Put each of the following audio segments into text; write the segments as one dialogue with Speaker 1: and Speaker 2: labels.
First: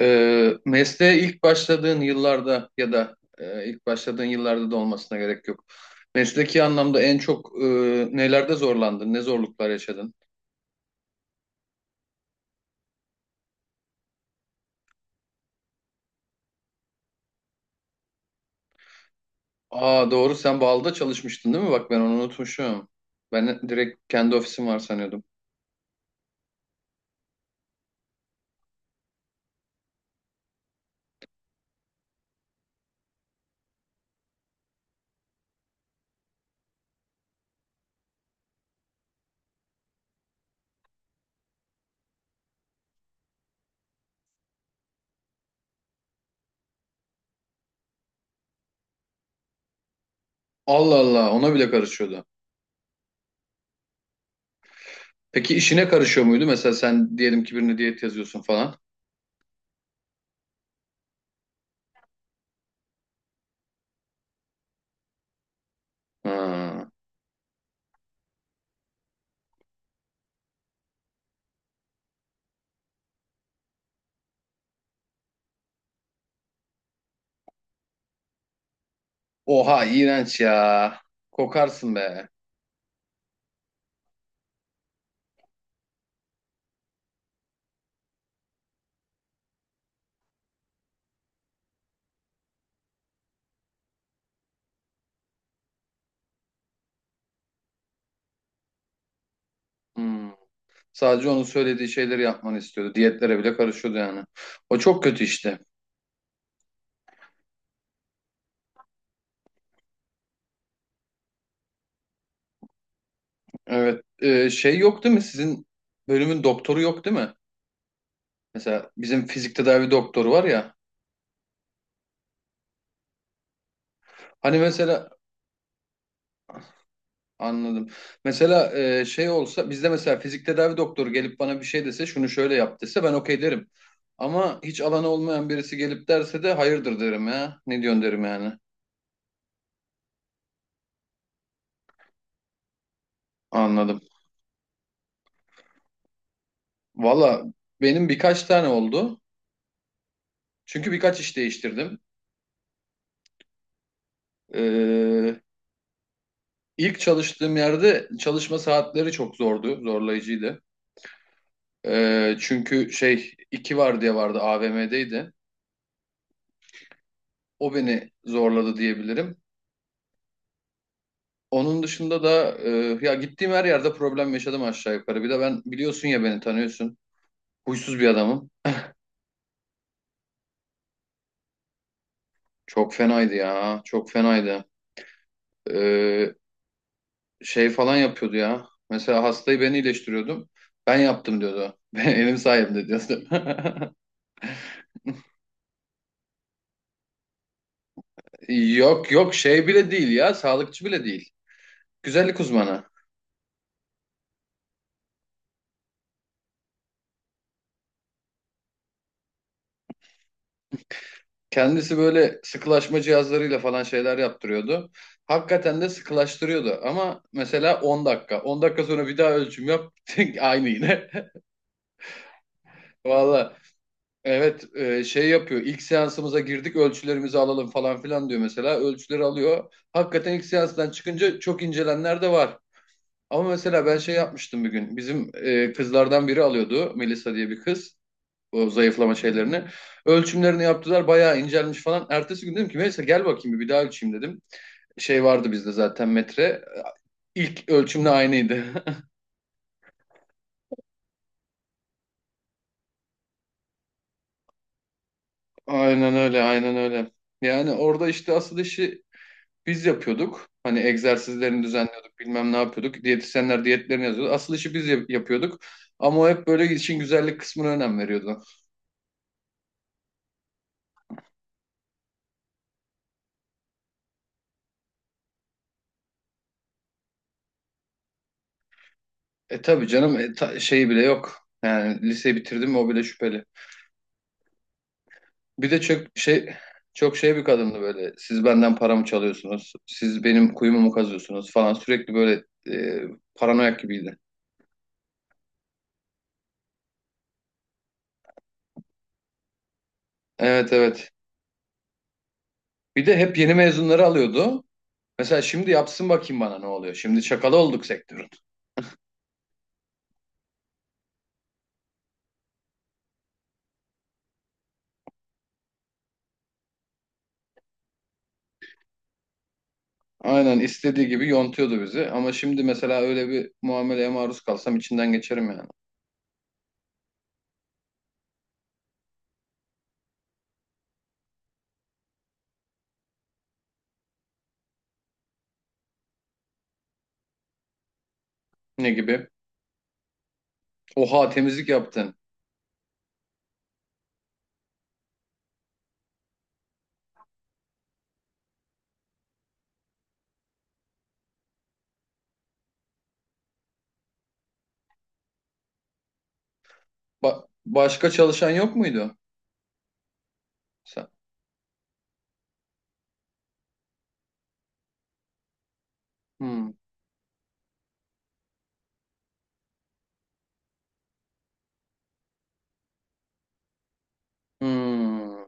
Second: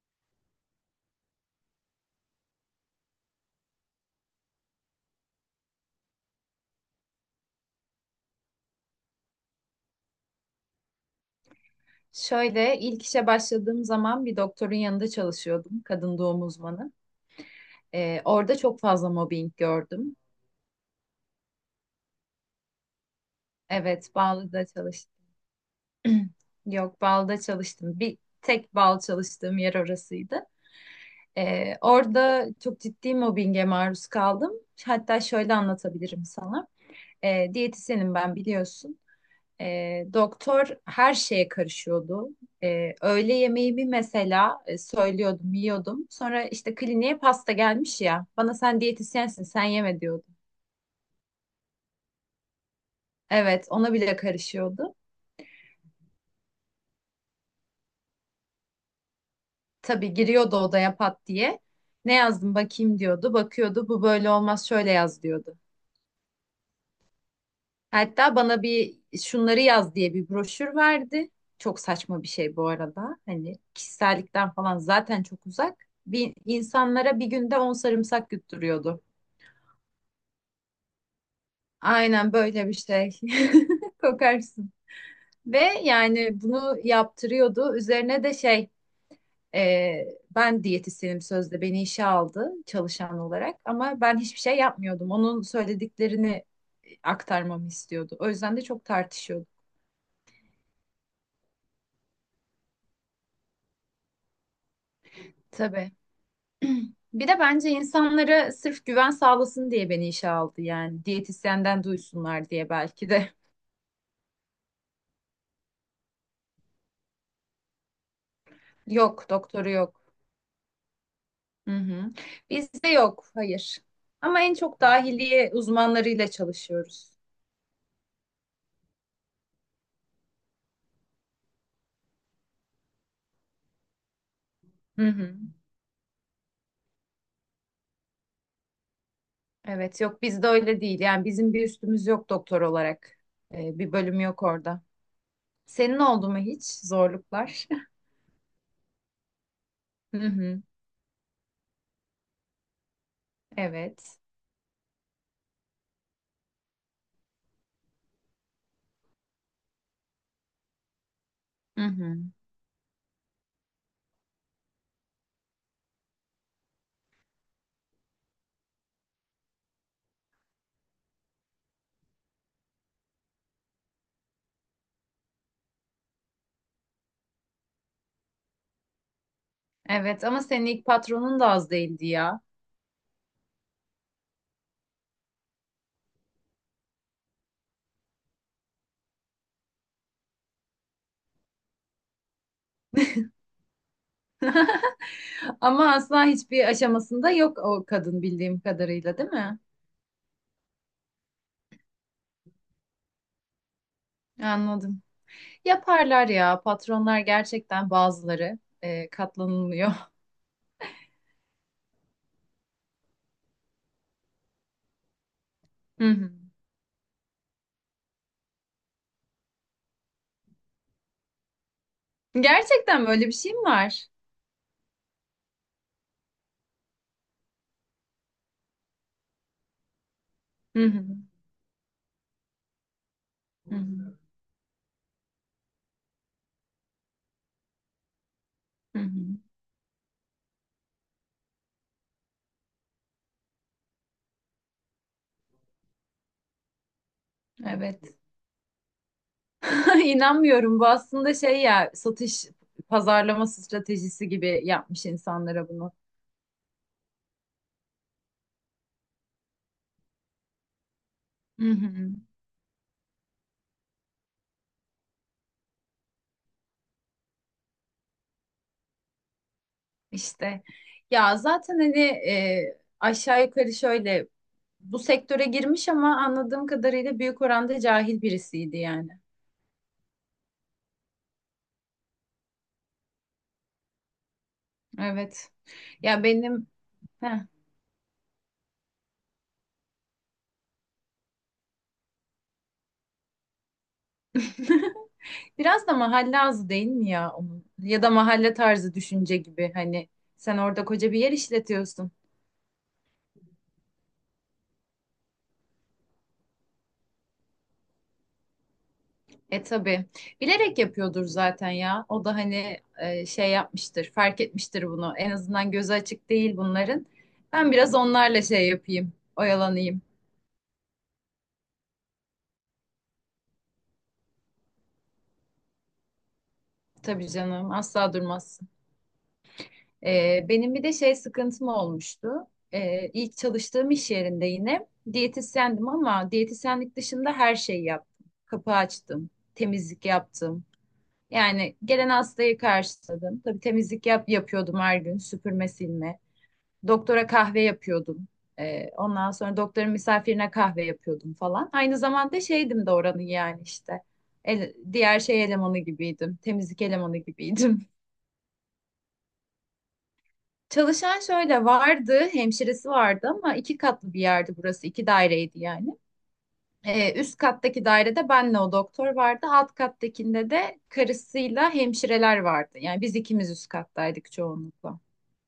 Speaker 1: Mesleğe ilk başladığın yıllarda ya da ilk başladığın yıllarda da olmasına gerek yok. Mesleki anlamda en çok nelerde zorlandın? Ne zorluklar yaşadın?
Speaker 2: Şöyle ilk işe başladığım zaman bir doktorun yanında çalışıyordum, kadın doğum uzmanı. Orada çok fazla mobbing
Speaker 1: Aa
Speaker 2: gördüm.
Speaker 1: doğru, sen Bağlı'da çalışmıştın değil mi? Bak ben onu unutmuşum. Ben direkt
Speaker 2: Evet,
Speaker 1: kendi ofisim
Speaker 2: Ballı'da
Speaker 1: var
Speaker 2: çalıştım.
Speaker 1: sanıyordum.
Speaker 2: Yok, Bal'da çalıştım. Bir tek Bal çalıştığım yer orasıydı. Orada çok ciddi mobbinge maruz kaldım. Hatta şöyle anlatabilirim sana. Diyetisyenim ben biliyorsun. Doktor her şeye karışıyordu. Öğle yemeği bir mesela söylüyordum, yiyordum. Sonra işte kliniğe pasta gelmiş ya. Bana sen diyetisyensin, sen yeme diyordu.
Speaker 1: Allah Allah, ona bile karışıyordu.
Speaker 2: Evet, ona bile karışıyordu.
Speaker 1: Peki işine karışıyor muydu? Mesela sen diyelim ki birine diyet yazıyorsun falan.
Speaker 2: Tabii giriyordu odaya pat diye. Ne yazdım bakayım diyordu. Bakıyordu, bu böyle olmaz şöyle yaz diyordu.
Speaker 1: Ha.
Speaker 2: Hatta bana bir şunları yaz diye bir broşür verdi. Çok saçma bir şey bu arada. Hani kişisellikten falan zaten çok uzak. Bir, insanlara bir günde 10 sarımsak yutturuyordu.
Speaker 1: Oha iğrenç ya. Kokarsın be.
Speaker 2: Aynen böyle bir şey. Kokarsın. Ve yani bunu yaptırıyordu. Üzerine de şey e, ben diyetisyenim sözde beni işe aldı çalışan olarak ama ben hiçbir şey yapmıyordum. Onun söylediklerini aktarmamı istiyordu. O yüzden de çok tartışıyorduk.
Speaker 1: Hmm. Sadece onun söylediği şeyleri yapmanı istiyordu. Diyetlere bile karışıyordu yani. O çok kötü işte.
Speaker 2: Tabii. Bir de bence insanlara sırf güven sağlasın diye beni işe aldı yani. Diyetisyenden duysunlar diye belki de.
Speaker 1: Evet. Şey yok değil mi? Sizin bölümün doktoru yok değil mi? Mesela bizim
Speaker 2: Yok
Speaker 1: fizik
Speaker 2: doktoru
Speaker 1: tedavi
Speaker 2: yok.
Speaker 1: doktoru var ya.
Speaker 2: Hı hı. Bizde yok, hayır. Ama en
Speaker 1: Hani
Speaker 2: çok
Speaker 1: mesela
Speaker 2: dahiliye uzmanlarıyla çalışıyoruz.
Speaker 1: anladım. Mesela şey olsa bizde, mesela fizik tedavi doktoru gelip bana bir şey dese, şunu şöyle yap dese, ben okey derim. Ama hiç
Speaker 2: Hı
Speaker 1: alanı
Speaker 2: hı.
Speaker 1: olmayan birisi gelip derse de hayırdır derim ya. Ne diyorsun derim yani.
Speaker 2: Evet, yok bizde öyle değil. Yani bizim bir üstümüz yok doktor olarak. Bir
Speaker 1: Anladım.
Speaker 2: bölüm yok orada. Senin oldu mu hiç
Speaker 1: Valla
Speaker 2: zorluklar?
Speaker 1: benim birkaç tane oldu.
Speaker 2: Hı hı.
Speaker 1: Çünkü birkaç iş değiştirdim.
Speaker 2: Evet.
Speaker 1: Ee, İlk çalıştığım yerde çalışma saatleri çok zordu, zorlayıcıydı.
Speaker 2: Hı hı.
Speaker 1: Çünkü şey iki var diye vardı, AVM'deydi. O beni zorladı diyebilirim. Onun dışında da ya gittiğim her yerde problem yaşadım aşağı yukarı. Bir de ben, biliyorsun ya, beni tanıyorsun. Huysuz bir adamım.
Speaker 2: Evet ama senin ilk patronun da az değildi ya.
Speaker 1: Çok fenaydı ya, çok fenaydı. Ee, şey falan yapıyordu ya. Mesela hastayı ben iyileştiriyordum. Ben yaptım diyordu. Benim sayemde diyordu.
Speaker 2: Ama asla hiçbir aşamasında yok o kadın bildiğim
Speaker 1: Yok
Speaker 2: kadarıyla, değil
Speaker 1: yok,
Speaker 2: mi?
Speaker 1: şey bile değil ya, sağlıkçı bile değil. Güzellik uzmanı.
Speaker 2: Anladım. Yaparlar ya patronlar, gerçekten bazıları katlanılmıyor.
Speaker 1: Kendisi böyle sıkılaşma cihazlarıyla falan şeyler yaptırıyordu. Hakikaten de
Speaker 2: Hı hı.
Speaker 1: sıkılaştırıyordu ama mesela 10 dakika. 10 dakika sonra bir daha ölçüm yap. Aynı yine.
Speaker 2: Gerçekten böyle bir şey
Speaker 1: Valla
Speaker 2: mi var?
Speaker 1: evet, şey yapıyor. İlk seansımıza girdik, ölçülerimizi alalım falan filan diyor mesela. Ölçüleri alıyor. Hakikaten ilk
Speaker 2: Hı
Speaker 1: seanstan
Speaker 2: hı.
Speaker 1: çıkınca çok incelenler de var. Ama
Speaker 2: Hı
Speaker 1: mesela ben şey
Speaker 2: hı.
Speaker 1: yapmıştım bir gün. Bizim kızlardan biri alıyordu. Melisa diye bir kız. O
Speaker 2: Hı
Speaker 1: zayıflama
Speaker 2: hı.
Speaker 1: şeylerini. Ölçümlerini yaptılar, bayağı incelmiş falan. Ertesi gün dedim ki, Melisa gel bakayım bir, daha ölçeyim dedim. Şey vardı bizde zaten, metre. İlk ölçümle
Speaker 2: Evet.
Speaker 1: aynıydı.
Speaker 2: İnanmıyorum. Bu aslında şey ya, satış pazarlama stratejisi gibi yapmış insanlara bunu.
Speaker 1: Aynen öyle, aynen öyle. Yani orada işte asıl işi biz yapıyorduk. Hani egzersizlerini
Speaker 2: Hı hı.
Speaker 1: düzenliyorduk, bilmem ne yapıyorduk. Diyetisyenler diyetlerini yazıyordu. Asıl işi biz yapıyorduk. Ama o hep böyle işin güzellik kısmına önem veriyordu.
Speaker 2: İşte ya zaten hani aşağı yukarı şöyle bu sektöre girmiş ama anladığım kadarıyla büyük oranda cahil birisiydi yani.
Speaker 1: E tabii canım, şeyi bile yok. Yani liseyi bitirdim mi, o bile şüpheli.
Speaker 2: Evet.
Speaker 1: Bir de
Speaker 2: Ya benim.
Speaker 1: çok şey
Speaker 2: Heh.
Speaker 1: bir kadındı böyle. Siz benden paramı çalıyorsunuz. Siz benim kuyumu mu kazıyorsunuz falan. Sürekli böyle e, paranoyak gibiydi.
Speaker 2: Biraz da mahalle ağzı değil mi ya onun? Ya da mahalle tarzı düşünce gibi, hani sen
Speaker 1: Evet
Speaker 2: orada
Speaker 1: evet.
Speaker 2: koca bir yer işletiyorsun.
Speaker 1: Bir de hep yeni mezunları alıyordu. Mesela şimdi yapsın bakayım, bana ne oluyor. Şimdi çakalı olduk sektörün.
Speaker 2: E tabii. Bilerek yapıyordur zaten ya. O da hani şey yapmıştır, fark etmiştir bunu. En azından gözü açık değil bunların. Ben biraz onlarla şey yapayım, oyalanayım.
Speaker 1: Aynen istediği gibi yontuyordu bizi. Ama şimdi mesela öyle bir muameleye maruz kalsam, içinden geçerim yani.
Speaker 2: Tabii canım, asla durmaz. Benim bir de şey sıkıntım olmuştu. İlk çalıştığım iş yerinde yine diyetisyendim ama diyetisyenlik dışında her şeyi yaptım. Kapı
Speaker 1: Ne gibi?
Speaker 2: açtım, temizlik yaptım.
Speaker 1: Oha, temizlik
Speaker 2: Yani gelen
Speaker 1: yaptın.
Speaker 2: hastayı karşıladım. Tabii temizlik yapıyordum her gün, süpürme, silme. Doktora kahve yapıyordum. Ondan sonra doktorun misafirine kahve yapıyordum falan. Aynı zamanda şeydim de oranın yani işte. Diğer şey elemanı gibiydim. Temizlik elemanı gibiydim.
Speaker 1: Başka çalışan yok muydu? Sen.
Speaker 2: Çalışan şöyle vardı, hemşiresi vardı ama iki katlı bir yerdi burası, iki daireydi yani.
Speaker 1: Hmm.
Speaker 2: Üst kattaki dairede benle o doktor vardı, alt kattakinde de karısıyla hemşireler vardı. Yani biz ikimiz üst kattaydık çoğunlukla.
Speaker 1: Hmm.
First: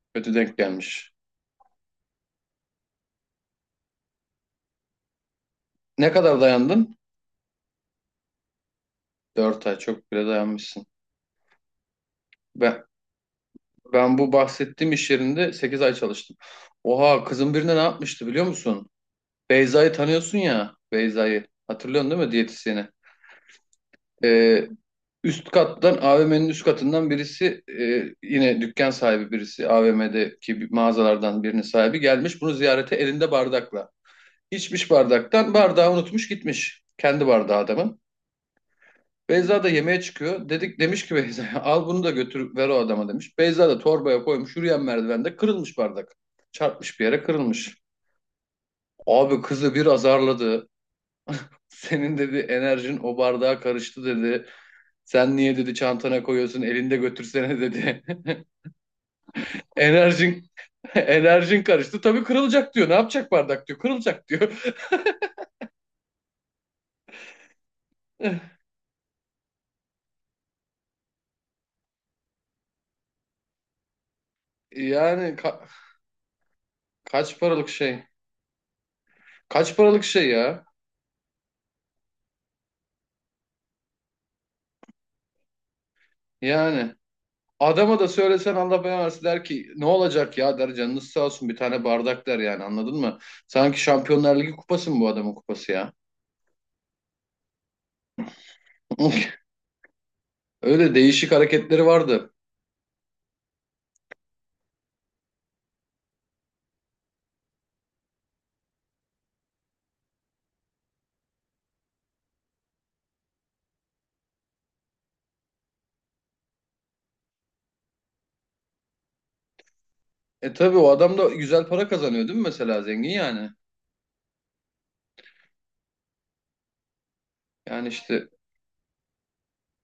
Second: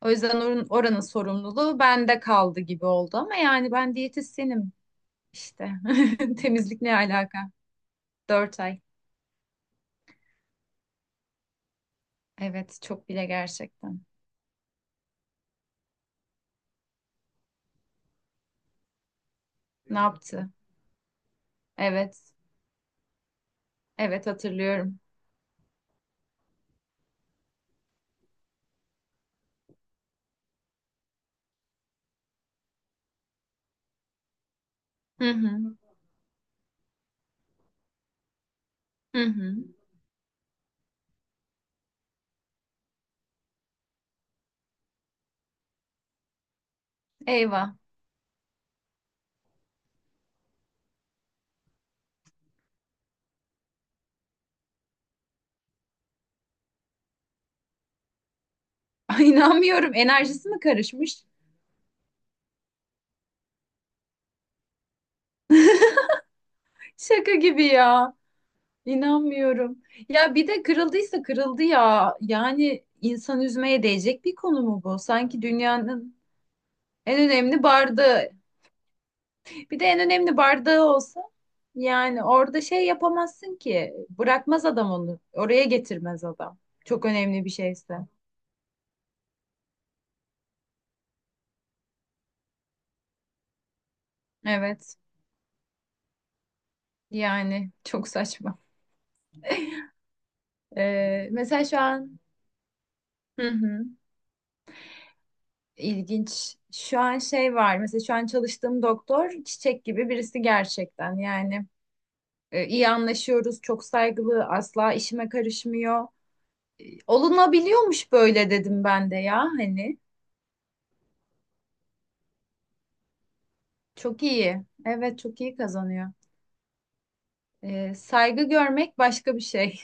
Speaker 2: O
Speaker 1: Kötü
Speaker 2: yüzden
Speaker 1: denk
Speaker 2: oranın, oranın
Speaker 1: gelmiş.
Speaker 2: sorumluluğu bende kaldı gibi oldu ama yani ben diyetisyenim işte.
Speaker 1: Ne kadar
Speaker 2: Temizlik ne
Speaker 1: dayandın?
Speaker 2: alaka? Dört ay.
Speaker 1: Dört ay çok bile dayanmışsın.
Speaker 2: Evet,
Speaker 1: Ben,
Speaker 2: çok bile gerçekten.
Speaker 1: ben bu bahsettiğim iş yerinde 8 ay çalıştım. Oha, kızın birine ne yapmıştı biliyor musun? Beyza'yı
Speaker 2: Ne
Speaker 1: tanıyorsun
Speaker 2: yaptı?
Speaker 1: ya, Beyza'yı. Hatırlıyorsun değil mi,
Speaker 2: Evet,
Speaker 1: diyetisyeni?
Speaker 2: evet
Speaker 1: Ee,
Speaker 2: hatırlıyorum.
Speaker 1: üst kattan, AVM'nin üst katından birisi, yine dükkan sahibi birisi, AVM'deki bir mağazalardan birinin sahibi gelmiş bunu ziyarete elinde bardakla. İçmiş
Speaker 2: Hı
Speaker 1: bardaktan,
Speaker 2: hı.
Speaker 1: bardağı unutmuş gitmiş. Kendi bardağı adamın.
Speaker 2: Hı hı.
Speaker 1: Beyza da yemeğe çıkıyor. Dedik, demiş ki Beyza'ya, al bunu da götür ver o adama demiş. Beyza da torbaya koymuş, yürüyen merdivende kırılmış bardak. Çarpmış bir yere, kırılmış.
Speaker 2: Eyvah.
Speaker 1: Abi kızı bir azarladı. Senin dedi enerjin o bardağa karıştı dedi. Sen niye dedi çantana koyuyorsun, elinde götürsene dedi.
Speaker 2: Ay, İnanmıyorum.
Speaker 1: Enerjin
Speaker 2: Enerjisi mi karışmış?
Speaker 1: enerjin karıştı. Tabii kırılacak diyor. Ne yapacak bardak diyor. Kırılacak diyor.
Speaker 2: Şaka gibi ya. İnanmıyorum. Ya bir de kırıldıysa kırıldı ya. Yani insan üzmeye değecek bir konu mu bu?
Speaker 1: Yani
Speaker 2: Sanki dünyanın en
Speaker 1: kaç
Speaker 2: önemli
Speaker 1: paralık şey?
Speaker 2: bardağı.
Speaker 1: Kaç
Speaker 2: Bir de en
Speaker 1: paralık şey
Speaker 2: önemli
Speaker 1: ya?
Speaker 2: bardağı olsa yani orada şey yapamazsın ki. Bırakmaz adam onu. Oraya getirmez adam.
Speaker 1: Yani
Speaker 2: Çok önemli bir şeyse.
Speaker 1: adama da söylesen Allah belanı versin, der ki ne olacak ya, der canınız sağ olsun bir tane bardak der, yani anladın mı? Sanki Şampiyonlar Ligi kupası
Speaker 2: Evet.
Speaker 1: mı bu adamın kupası ya?
Speaker 2: Yani çok saçma.
Speaker 1: Öyle değişik
Speaker 2: Mesela şu
Speaker 1: hareketleri
Speaker 2: an.
Speaker 1: vardı.
Speaker 2: Hı hı. İlginç. Şu an şey var, mesela şu an çalıştığım doktor çiçek gibi birisi gerçekten yani, iyi anlaşıyoruz çok saygılı asla işime karışmıyor. Olunabiliyormuş böyle dedim ben de ya hani
Speaker 1: E tabii, o adam da güzel para kazanıyor değil mi mesela, zengin yani?
Speaker 2: çok iyi, evet çok iyi kazanıyor.
Speaker 1: Yani
Speaker 2: E,
Speaker 1: işte,
Speaker 2: saygı görmek başka bir şey.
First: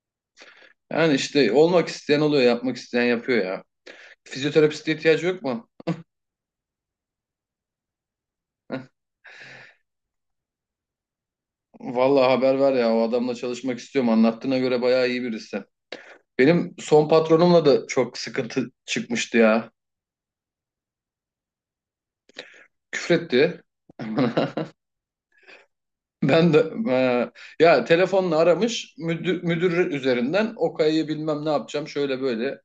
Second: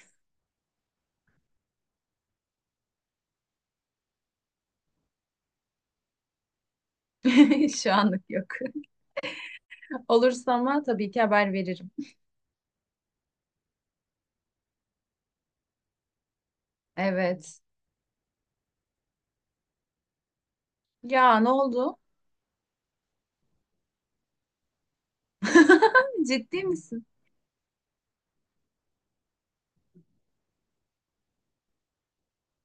Speaker 1: olmak isteyen oluyor, yapmak isteyen yapıyor ya. Fizyoterapiste ihtiyacı yok mu?
Speaker 2: Şu anlık yok.
Speaker 1: Heh.
Speaker 2: Olursa ama tabii ki haber veririm.
Speaker 1: Vallahi haber ver ya, o adamla çalışmak istiyorum, anlattığına göre bayağı iyi birisi. Benim son
Speaker 2: Evet
Speaker 1: patronumla da çok sıkıntı çıkmıştı ya.
Speaker 2: ya, ne oldu?
Speaker 1: Küfretti. Ben
Speaker 2: Ciddi
Speaker 1: de
Speaker 2: misin?
Speaker 1: ya telefonla aramış müdür, müdür üzerinden Okay bilmem ne yapacağım şöyle böyle.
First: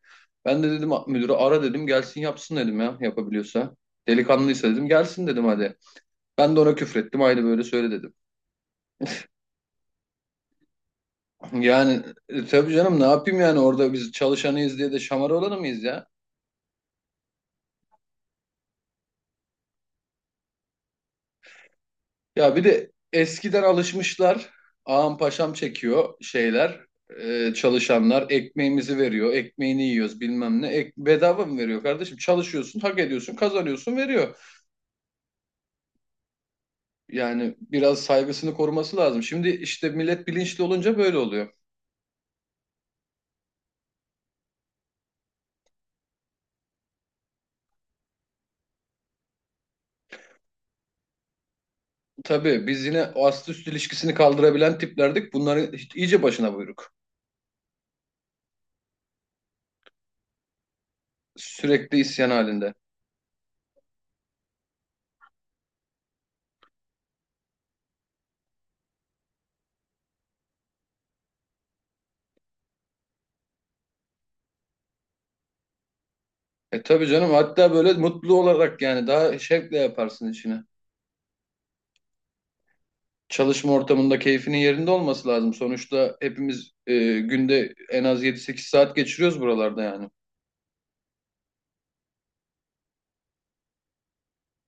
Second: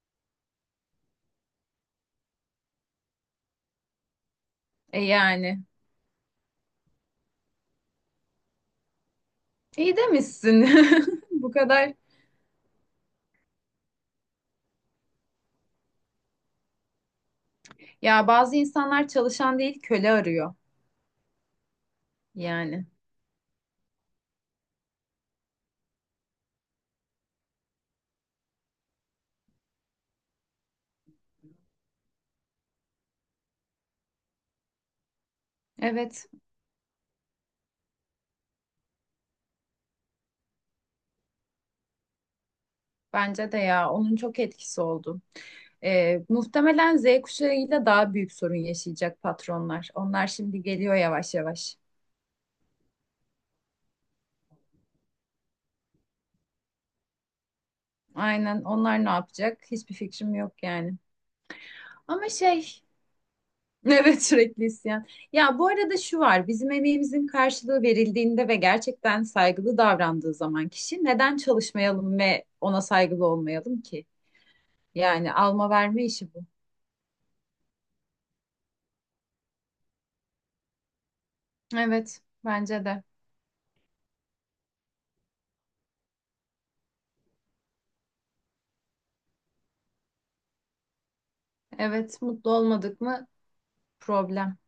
Speaker 1: Ben de dedim müdürü ara dedim, gelsin yapsın dedim, ya yapabiliyorsa. Delikanlıysa dedim
Speaker 2: E
Speaker 1: gelsin dedim,
Speaker 2: yani
Speaker 1: hadi. Ben de ona küfrettim, aynı böyle söyle dedim.
Speaker 2: iyi demişsin. Bu kadar.
Speaker 1: Yani tabii canım, ne yapayım yani, orada biz çalışanıyız diye de şamar olanı mıyız ya?
Speaker 2: Ya bazı insanlar çalışan değil köle arıyor
Speaker 1: Ya bir
Speaker 2: yani.
Speaker 1: de eskiden alışmışlar. Ağam paşam çekiyor şeyler. Çalışanlar ekmeğimizi veriyor. Ekmeğini yiyoruz bilmem ne. Ek, bedava mı veriyor kardeşim? Çalışıyorsun, hak ediyorsun, kazanıyorsun, veriyor.
Speaker 2: Evet,
Speaker 1: Yani biraz saygısını koruması lazım. Şimdi işte millet bilinçli olunca böyle oluyor.
Speaker 2: bence de ya, onun çok etkisi oldu. Muhtemelen Z kuşağıyla daha büyük sorun yaşayacak patronlar. Onlar şimdi geliyor yavaş yavaş.
Speaker 1: Tabii biz yine o ast üst ilişkisini kaldırabilen tiplerdik. Bunların iyice başına buyruk.
Speaker 2: Aynen, onlar ne yapacak? Hiçbir fikrim yok yani.
Speaker 1: Sürekli isyan
Speaker 2: Ama şey.
Speaker 1: halinde.
Speaker 2: Evet, sürekli isyan. Ya bu arada şu var, bizim emeğimizin karşılığı verildiğinde ve gerçekten saygılı davrandığı zaman kişi neden çalışmayalım ve ona saygılı olmayalım ki? Yani alma verme işi bu.
Speaker 1: E tabii canım, hatta böyle mutlu olarak yani, daha şevkle yaparsın işini.
Speaker 2: Evet, bence de.
Speaker 1: Çalışma ortamında keyfinin yerinde olması lazım. Sonuçta hepimiz günde en az 7 8 saat geçiriyoruz buralarda yani.
Speaker 2: Evet, mutlu olmadık mı problem.